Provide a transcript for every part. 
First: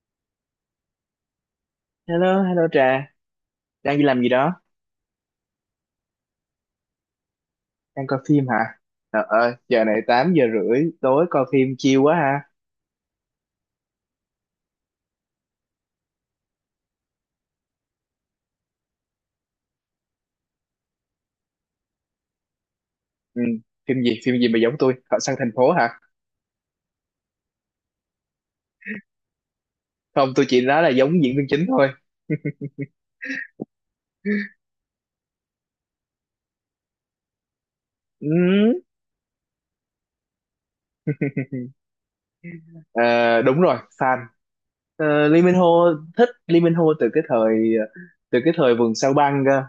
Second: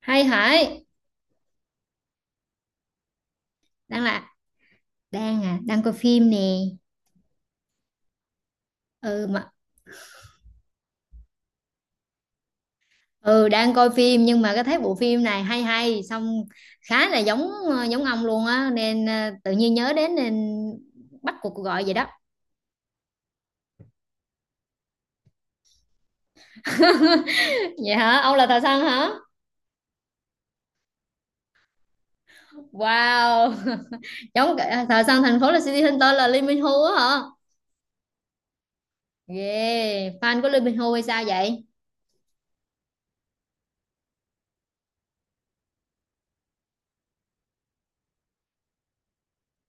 Hay hỏi. Hello, hello Trà, đang đi đang làm gì là đó? đang à đang coi phim nè. Đang coi phim hả? Trời Ừ mà. ơi, giờ này 8 giờ rưỡi tối coi phim chill quá ha. Ừ, đang coi phim, nhưng mà cái thấy bộ phim này hay hay, xong khá là giống, giống ông luôn á, nên tự nhiên nhớ đến, nên bắt cuộc gọi vậy đó. Ừ, phim gì mà giống tôi? Họ sang thành phố hả? Vậy hả, ông là thợ săn hả? Không, tôi chỉ nói là giống diễn viên chính thôi. Wow. Thợ săn thành phố là City Hunter, là Lee Min Ho, á hả? Ừ. Yeah, fan của Lee Min Ho hay sao vậy? ờ, đúng rồi, fan. Ờ, Lee Min Ho, thích Lee Min Ho từ cái thời từ cái thời vườn sao băng cơ.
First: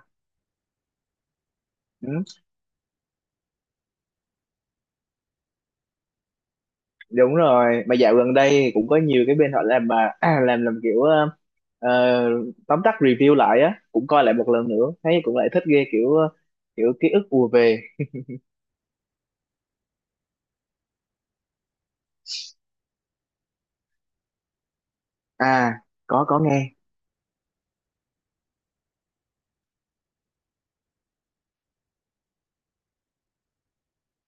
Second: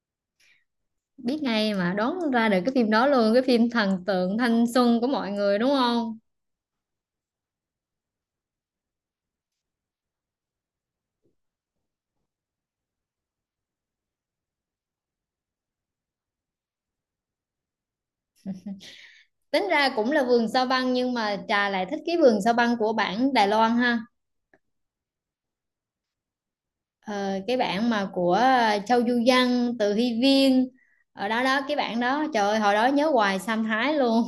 Biết ngay mà, Ừ. đoán ra được cái phim đó luôn, cái phim thần tượng thanh xuân của mọi người đúng không? Đúng rồi, mà dạo gần đây cũng có nhiều cái bên họ làm mà làm kiểu ờ, tóm tắt review lại á, cũng coi lại một lần nữa thấy cũng lại thích ghê, kiểu kiểu ký ức ùa về. Tính ra cũng là vườn sao băng, nhưng mà trà lại thích cái vườn sao băng của bản Đài Loan ha. À, có nghe. Ờ, cái bản mà của Châu Du Văn, Từ Hy Viên, ở đó đó, cái bản đó trời ơi, hồi đó nhớ hoài Sam Thái luôn.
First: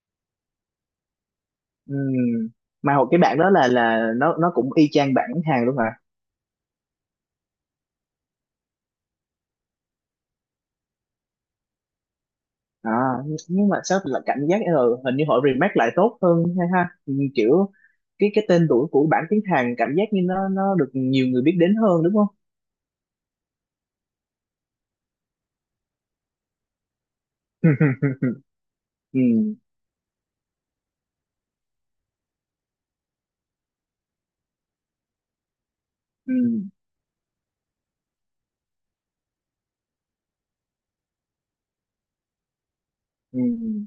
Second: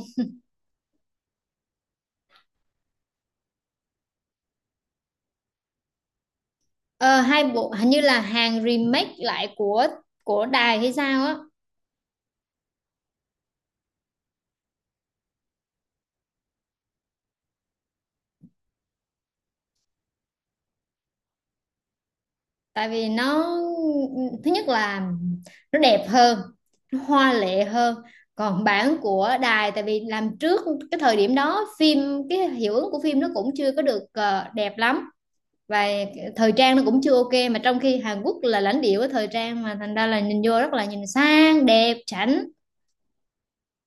Ừm, mà hồi cái bạn đó là nó cũng y chang bản hàng luôn hả? Ờ, Hai bộ hình như là hàng remake lại của đài hay sao á. À, nhưng mà sao là cảm giác hình như họ remake lại tốt hơn hay ha? Kiểu cái tên tuổi của bản tiếng Hàn cảm giác như nó được nhiều người biết đến hơn, đúng không? Tại vì nó, thứ nhất là nó đẹp hơn, nó hoa lệ hơn. Còn bản của Ừm, đài tại vì làm trước, cái thời điểm đó phim, cái hiệu ứng của phim nó cũng chưa có được đẹp lắm. Và thời ừm, trang nó cũng chưa ok, mà trong khi Hàn Quốc là lãnh địa của thời trang, mà thành ra là nhìn vô rất là nhìn sang, đẹp, chảnh. ừm.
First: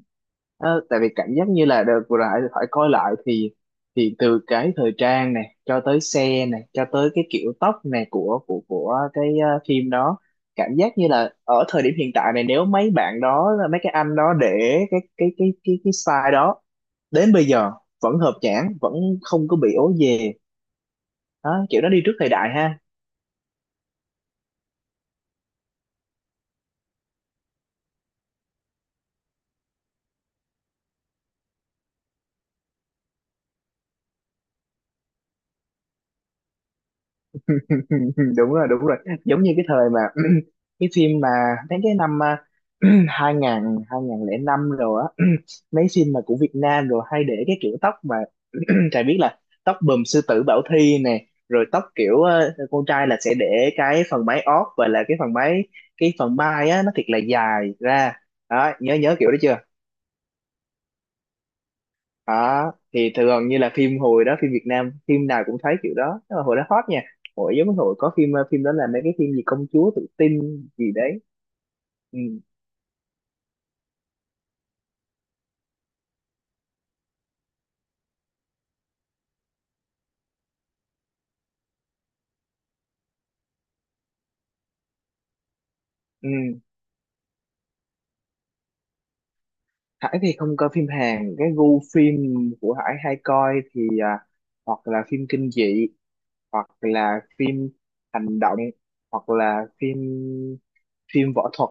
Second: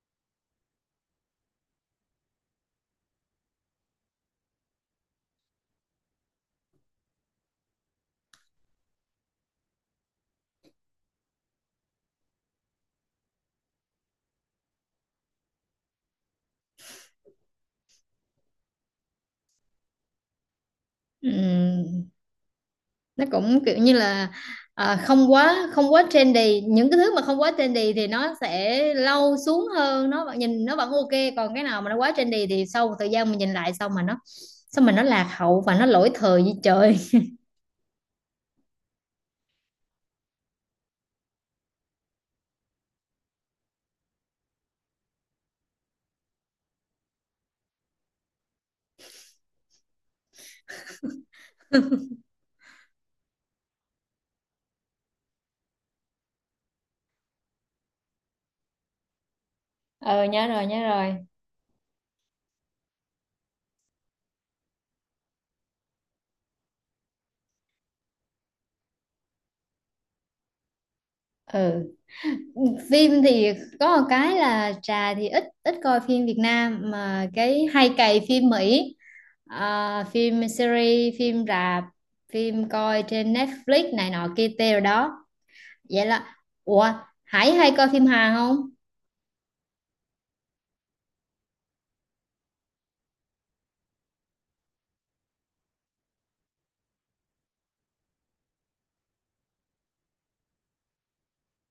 Ờ, tại vì cảm giác như là đợt vừa lại phải coi lại thì từ cái thời trang này, cho tới xe này, cho tới cái kiểu tóc này của cái phim đó, cảm giác như là ở thời điểm hiện tại này, nếu mấy bạn đó, mấy cái anh đó để cái style đó đến bây giờ vẫn hợp nhãn, vẫn không có bị ố về. Đó, kiểu nó đi Ừm, trước thời đại ha. nó cũng kiểu như là, không quá trendy. Những cái thứ mà không quá trendy thì nó sẽ lâu xuống hơn, nó vẫn nhìn, nó vẫn ok. Còn cái nào mà nó quá trendy thì sau một thời gian mình nhìn lại, xong mà nó lạc hậu và nó lỗi thời như trời. Đúng rồi, đúng rồi, giống như cái thời mà cái phim mà mấy cái năm 2005 rồi á, mấy phim mà của Việt Nam rồi hay để cái kiểu tóc mà Trà biết là tóc bùm sư tử Bảo Thy nè, rồi tóc kiểu con trai là sẽ để cái phần mái ót, và là cái phần mái, cái phần mai á, nó thiệt là dài ra. Đó, nhớ nhớ kiểu đó chưa? Ờ, nhớ rồi, nhớ rồi. Đó thì thường như là phim hồi đó, phim Việt Nam phim nào cũng thấy kiểu đó, nhưng mà hồi đó hot nha. Hồi giống như hồi có phim phim đó là mấy cái phim gì công chúa tự tin gì đấy. Ừ. Ừ. Phim thì có một cái là trà thì ít ít coi phim Việt Nam, mà cái hay cày phim Mỹ. Ờ, phim series, phim rạp, phim coi trên Netflix này nọ kia tê rồi đó. Vậy Ừ. là, ủa, Hải hay coi phim Hàn không? Hải thì không coi phim Hàn. Cái gu phim của Hải hay coi thì hoặc là phim kinh dị, hoặc là phim hành động, hoặc là phim phim võ thuật.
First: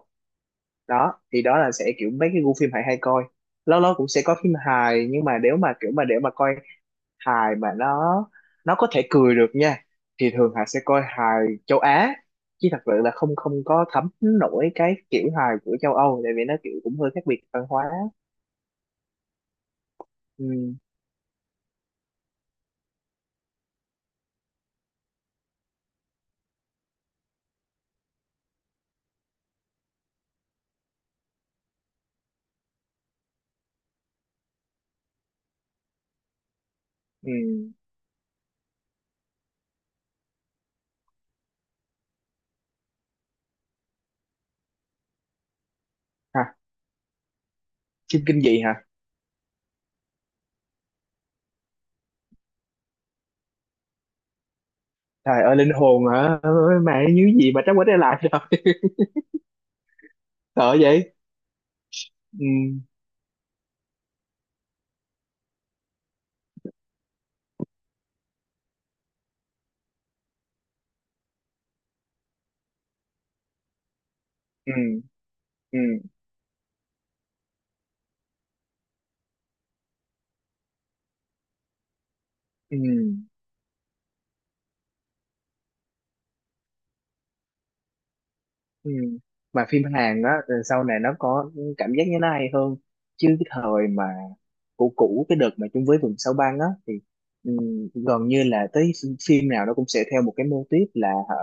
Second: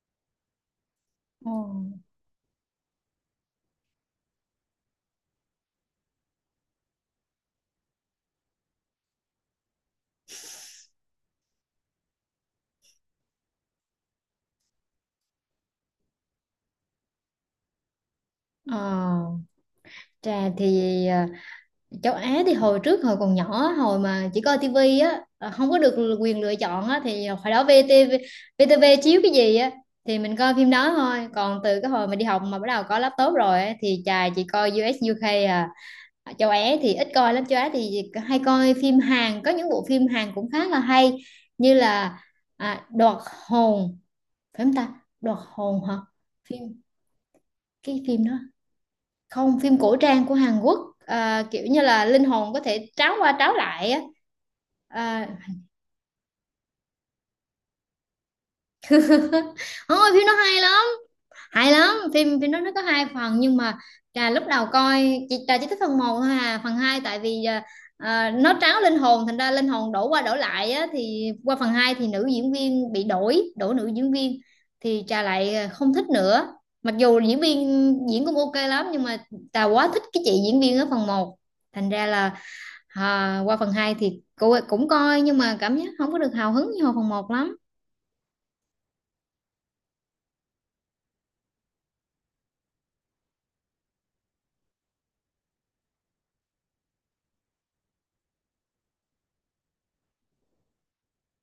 Đó thì Ồ. đó là sẽ kiểu mấy cái gu phim Hải hay coi. Lâu lâu cũng sẽ có phim hài, nhưng mà nếu mà kiểu mà để mà coi hài mà nó có thể cười được nha, thì thường Hà sẽ coi hài châu Á, chứ thật sự là không không có thấm nổi cái kiểu hài của châu Âu, tại vì nó kiểu cũng hơi khác biệt văn hóa. Ờ, Ừ, trà thì, châu Á thì hồi trước, hồi còn nhỏ, hồi mà chỉ coi tivi á, không có được quyền lựa chọn á, thì hồi đó VTV VTV chiếu cái gì á thì mình coi phim đó thôi. Còn từ cái hồi mà đi học mà bắt đầu có laptop rồi á, thì chà chỉ coi US UK à. Châu Á thì ít ừ. coi lắm, châu Á thì hay coi phim Hàn. Có những bộ phim Hàn cũng khá là hay, như là, Đoạt hồn, phải không ta? Đoạt hồn hả? Hả? Phim, cái Phim phim đó, kinh dị hả? không, phim cổ trang của Hàn Quốc, kiểu như là linh hồn có thể tráo qua tráo lại á. à, Trời ơi, linh hồn hả? Ôi, mẹ như gì mà trắng quá đây lại rồi. Ôi, phim nó hay Sợ lắm, vậy. hay lắm. phim Ừ, phim nó có hai phần, nhưng mà trà lúc đầu coi, chị trà chỉ thích phần một thôi, à phần hai tại vì, nó tráo linh hồn, thành ra linh hồn đổ qua đổ lại á, thì qua phần hai thì nữ diễn viên bị đổi đổi nữ diễn viên, ừ, thì trà lại ừ, không thích nữa. Mặc dù diễn viên diễn cũng ok lắm, nhưng mà trà quá thích cái chị diễn viên ở phần một, thành ra là, ừ, à, qua phần 2 thì cô cũng coi, nhưng mà cảm giác không có được hào hứng như hồi phần một lắm. ừ. Mà phim Hàn á, sau này nó có cảm giác như nó hay hơn, chứ cái thời mà cũ cũ, cái đợt mà chung với vườn sao băng á, thì gần như là tới phim nào nó cũng sẽ theo một cái mô típ là, hở,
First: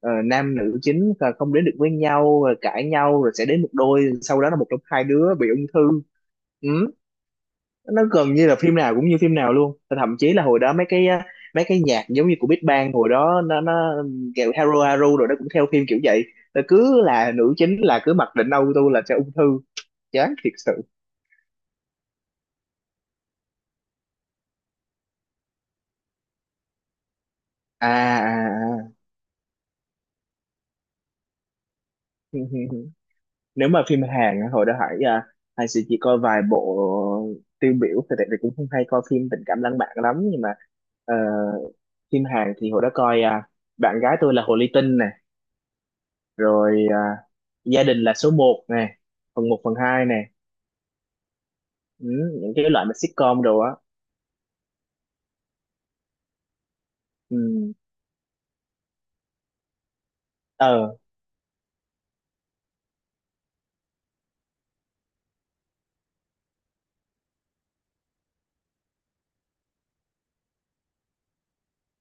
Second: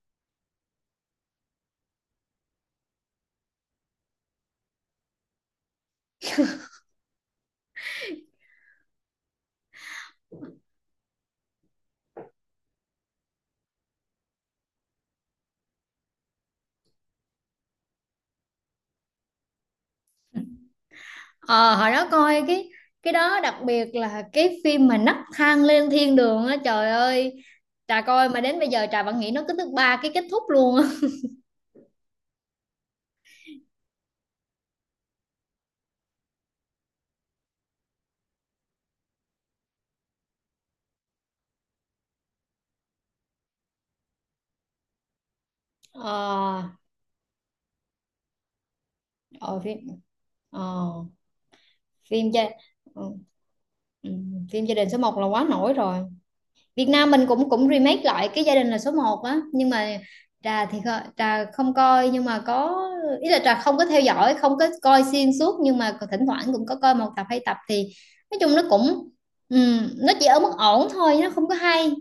nam nữ chính là không đến được với nhau, rồi cãi nhau, rồi sẽ đến một đôi, sau đó là một trong hai đứa bị ung thư. Ừ, nó gần như là phim nào cũng như phim nào luôn. Và thậm chí là hồi đó mấy cái mấy cái nhạc giống như của Big Bang hồi đó nó kiểu Haru Haru, rồi nó cũng theo phim kiểu vậy. Nó cứ là nữ chính là cứ mặc định auto là sẽ ung thư, chán thiệt sự. Ờ, hồi đó coi cái đó đặc biệt là cái phim mà nấc thang lên thiên đường á, trời ơi, À, trà coi mà đến bây giờ à, trà vẫn nghĩ nó, cứ thứ ba cái kết thúc luôn á. à. Nếu mà phim Hàn á, hồi đó Hải Hải sẽ chỉ coi vài bộ tiêu biểu thì, tại vì cũng không hay coi phim tình cảm lãng mạn lắm, nhưng mà ờ, phim Hàn thì hồi đó coi bạn gái tôi là Hồ Ly Tinh này, ờ rồi gia đình là số một này, phần ờ, một phần phim 2 này. ờ, Ừ, phim gia những cái loại mà ừ, sitcom đồ á. ừ, Phim gia đình số một là quá nổi rồi. Việt Nam mình cũng cũng Ừ. remake lại cái gia đình là số một á, nhưng mà Ờ. Trà không coi, nhưng mà có ý là trà không có theo dõi, không có coi xuyên suốt, nhưng mà thỉnh thoảng cũng có coi một tập hai tập thì nói chung nó chỉ ở mức ổn thôi, nó không có hay.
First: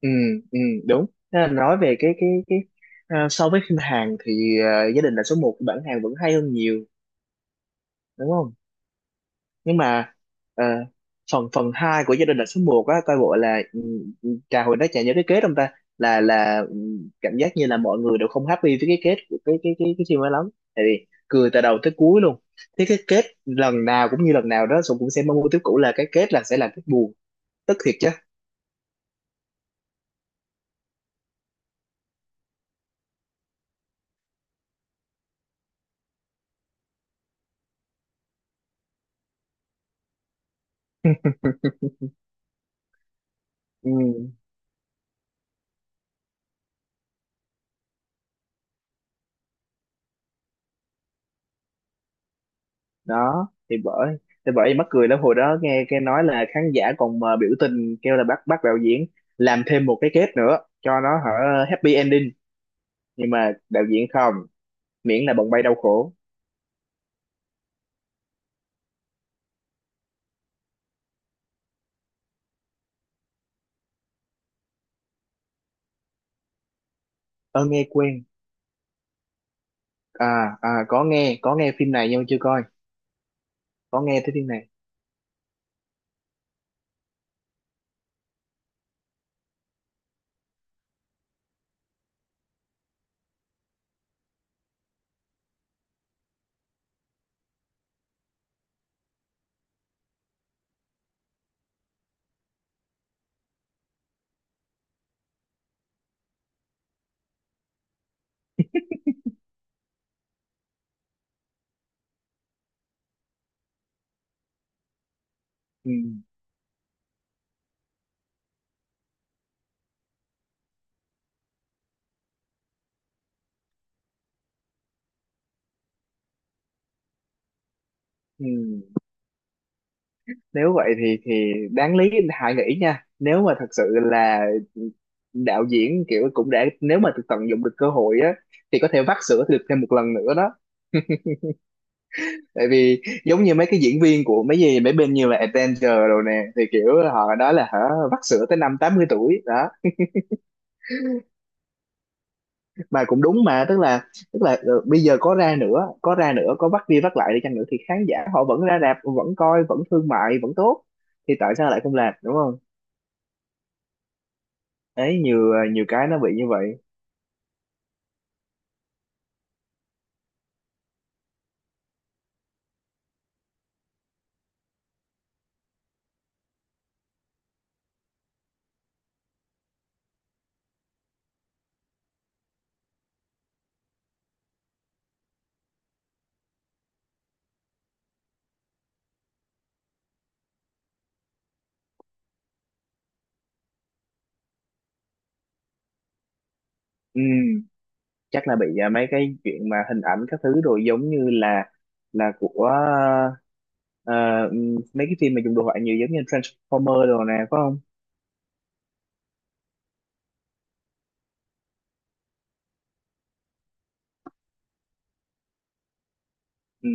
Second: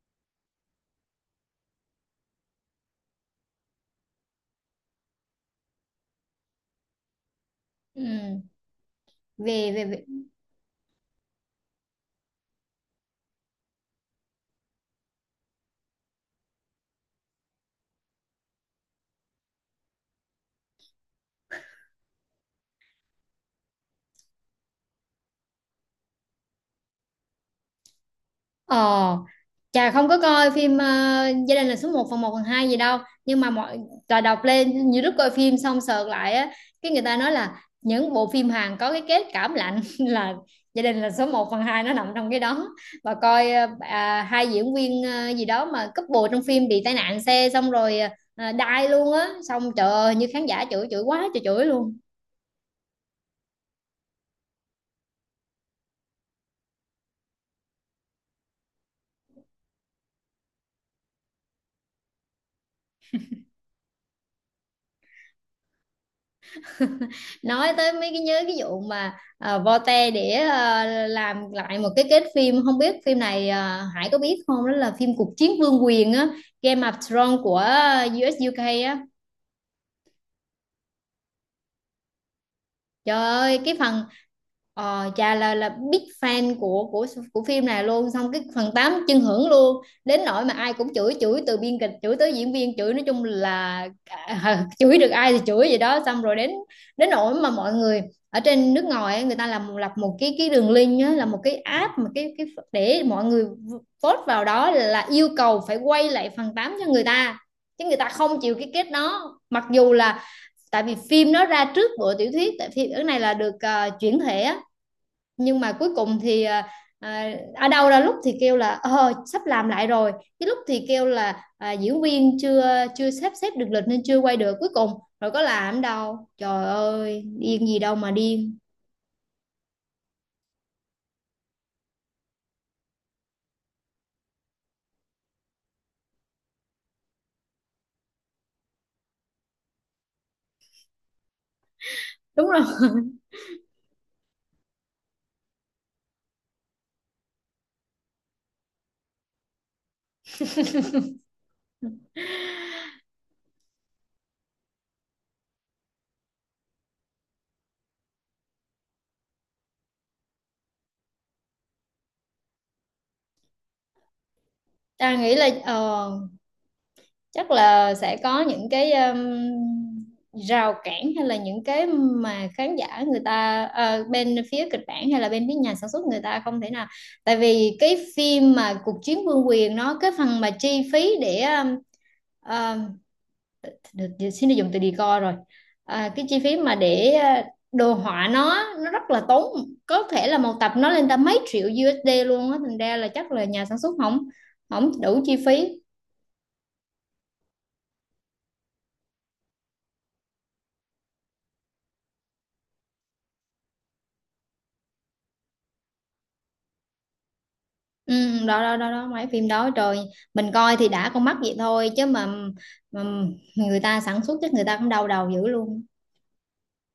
Ừ, ừ, đúng. Thế là nói về cái so với phim Hàn thì gia đình là số một bản Hàn vẫn hay hơn nhiều, đúng Ừm, không? về Nhưng về, về. mà ờ, phần phần hai của gia đình là số 1 á, coi bộ là ừ, ừ, trà hồi đó trà nhớ cái kết không ta? Là cảm giác như là mọi người đều không happy với cái kết của cái phim ấy lắm, tại vì cười từ đầu tới cuối luôn. Thế cái kết lần nào cũng như lần nào, đó Sùng cũng sẽ mong muốn tiếp, cũ là cái kết là sẽ là kết buồn, tức thiệt chứ. Ờ, Chà không có coi phim, gia đình là số một phần 2 gì đâu. Nhưng mà mọi, Trà đọc lên YouTube coi phim xong sợt lại á. Cái người ta nói là những bộ phim Hàn có cái kết cảm lạnh là gia đình là số một phần hai, nó nằm trong cái đó. Và coi, Ừ, hai diễn viên, gì đó mà couple trong phim bị tai nạn xe, xong rồi đai luôn á. Xong trời ơi như khán giả chửi, chửi quá trời, chửi luôn. đó thì bởi, mắc cười lắm, hồi đó nghe cái nói là khán giả còn mà biểu tình kêu là bắt bắt đạo diễn làm thêm một cái kết nữa cho nó, hả, happy ending, nhưng mà đạo diễn không, miễn là bồng bay đau khổ. Nói tới mấy cái nhớ cái vụ mà, vote để, làm lại một cái kết phim, không biết phim này, Hải có biết không? Đó là phim cuộc chiến vương quyền á, Game of Thrones của Ơ, nghe quen. US UK á. À, à, có nghe, phim này nhưng mà chưa coi, Trời ơi, cái có phần, nghe tới phim này. Trà là big fan của phim này luôn, xong cái phần 8 chân hưởng luôn, đến nỗi mà ai cũng chửi, chửi từ biên kịch, chửi tới diễn viên, chửi nói chung là, chửi được ai thì chửi vậy đó. Xong rồi đến đến nỗi mà mọi người ở trên nước ngoài ấy, người ta làm lập một cái đường link á, là một cái app mà cái để mọi người vote vào đó là yêu cầu phải quay lại phần 8 cho người ta, chứ người ta không chịu cái kết đó. Mặc dù là tại vì phim nó ra trước bộ tiểu thuyết, tại phim cái này là được chuyển thể á, nhưng mà cuối Ừ, cùng thì, ở đâu ra lúc thì kêu là sắp làm lại rồi, cái lúc thì kêu là, diễn viên chưa chưa sắp xếp được lịch nên chưa quay được, cuối cùng rồi có làm đâu, trời ơi điên gì đâu mà ừ. điên. Nếu vậy thì đáng lý hãy nghĩ nha, nếu mà thật sự là đạo diễn kiểu cũng đã, nếu mà tận dụng được cơ hội á, thì có thể vắt sữa được thêm một lần nữa đó. Đúng rồi. Tại vì giống như mấy cái diễn viên của mấy gì mấy bên như là Avenger rồi nè, thì kiểu họ nói là hả, vắt sữa tới năm 80 tuổi đó. Mà cũng đúng, mà tức là bây giờ có ra nữa, có bắt đi bắt lại đi chăng nữa thì khán giả họ vẫn ra rạp, vẫn coi, vẫn thương mại vẫn tốt, thì tại sao lại không làm, đúng không? Ta Đấy, nghĩ là, nhiều nhiều cái nó bị như vậy. chắc là sẽ có những cái, rào cản hay là những cái mà khán giả người ta, bên phía kịch bản hay là bên phía nhà sản xuất người ta không thể nào. Tại vì cái phim mà cuộc chiến vương quyền nó, cái phần mà chi phí để, um, được được- xin được dùng từ decor rồi. À, cái chi phí mà để đồ họa nó rất là tốn, có thể là một tập nó lên tới mấy triệu USD luôn á, thành ra là chắc là nhà sản xuất không, không đủ chi phí. Ừ, chắc là bị mấy cái chuyện mà hình ảnh các thứ rồi, giống như là của ờ, mấy cái phim mà dùng đồ họa nhiều, giống như Transformer đồ nè, phải không? Ừ, đó đó đó đó mấy phim đó trời, mình coi thì đã con mắt vậy thôi, chứ mà người ta sản xuất chắc người ta cũng đau đầu dữ luôn. Ừ,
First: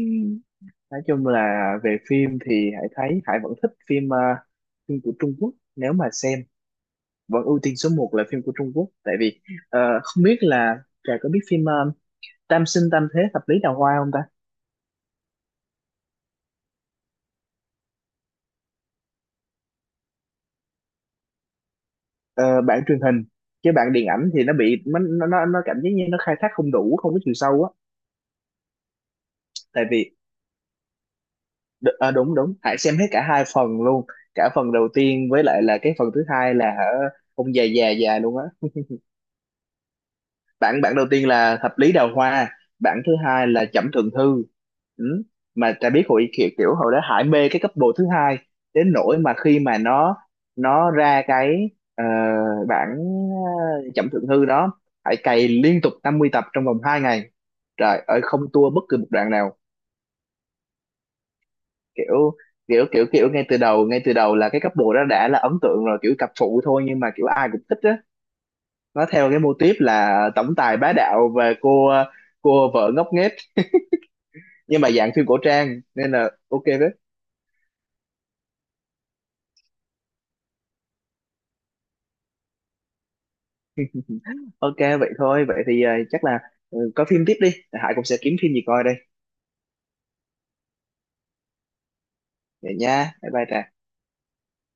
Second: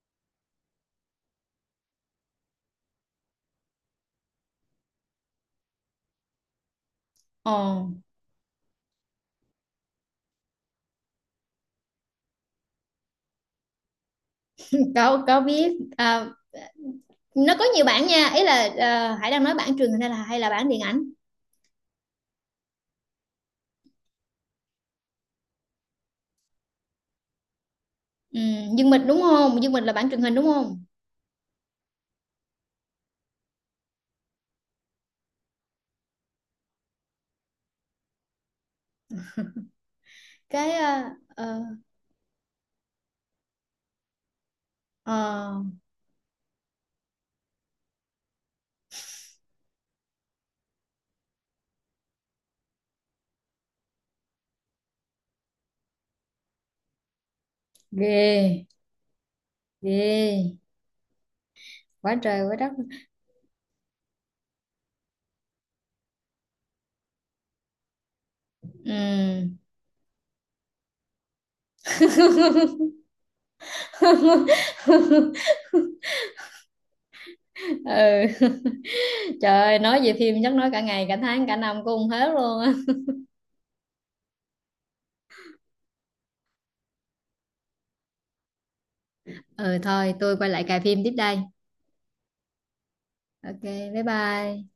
nói chung là về phim thì Hải thấy Hải vẫn thích phim phim của Trung Quốc, nếu mà xem vẫn ưu tiên ờ số một là phim của Trung Quốc. Tại vì không biết là Trà có biết phim Tam Sinh Tam Thế Thập Lý Đào Hoa không ta? có biết, nó có nhiều bản nha, ý là Hải đang nói bản truyền hình hay là bản điện ảnh. Ờ, bản truyền hình, chứ bản điện ảnh thì nó bị nó cảm giác như nó khai thác không đủ, không có chiều sâu á. Ừ, Dương Mịch đúng không? Dương Mịch Tại là bản vì truyền hình đúng không? Đúng, đúng, Hải xem hết cả hai phần luôn, cả phần đầu tiên với lại là cái phần thứ hai là, hả, ông già già già luôn á. Cái Bản bản đầu ờ, tiên là ờ, Thập Lý Đào Hoa, bản thứ hai là Trẩm Thượng Thư. Ừ. ờ, Mà ta biết hội kiểu, kiểu hồi đó Hải mê cái couple thứ hai, đến nỗi mà khi mà nó ra cái ờ, bản Trẩm Thượng Thư đó, Hải cày liên tục 50 tập trong vòng 2 ngày, trời ơi, không Ghê, tua bất cứ một đoạn nào. ghê quá Kiểu, trời quá đất. kiểu ngay từ đầu, là cái couple đó đã là ấn tượng rồi, kiểu cặp phụ thôi nhưng mà kiểu ai cũng thích á. Nó theo cái Ừ. mô típ là tổng tài bá đạo và cô vợ ngốc nghếch. Nhưng mà dạng phim cổ trang nên là ok đấy. Ừ. Trời ơi, nói về phim chắc nói cả ngày, cả tháng, cả năm cũng không hết luôn á. Ok, vậy thôi, vậy thì chắc là ừ, coi phim tiếp đi, Hải cũng sẽ kiếm phim gì coi đây. Ừ thôi, tôi quay lại cài phim tiếp đây. Vậy nha, bye bye Ok, Trang. bye bye.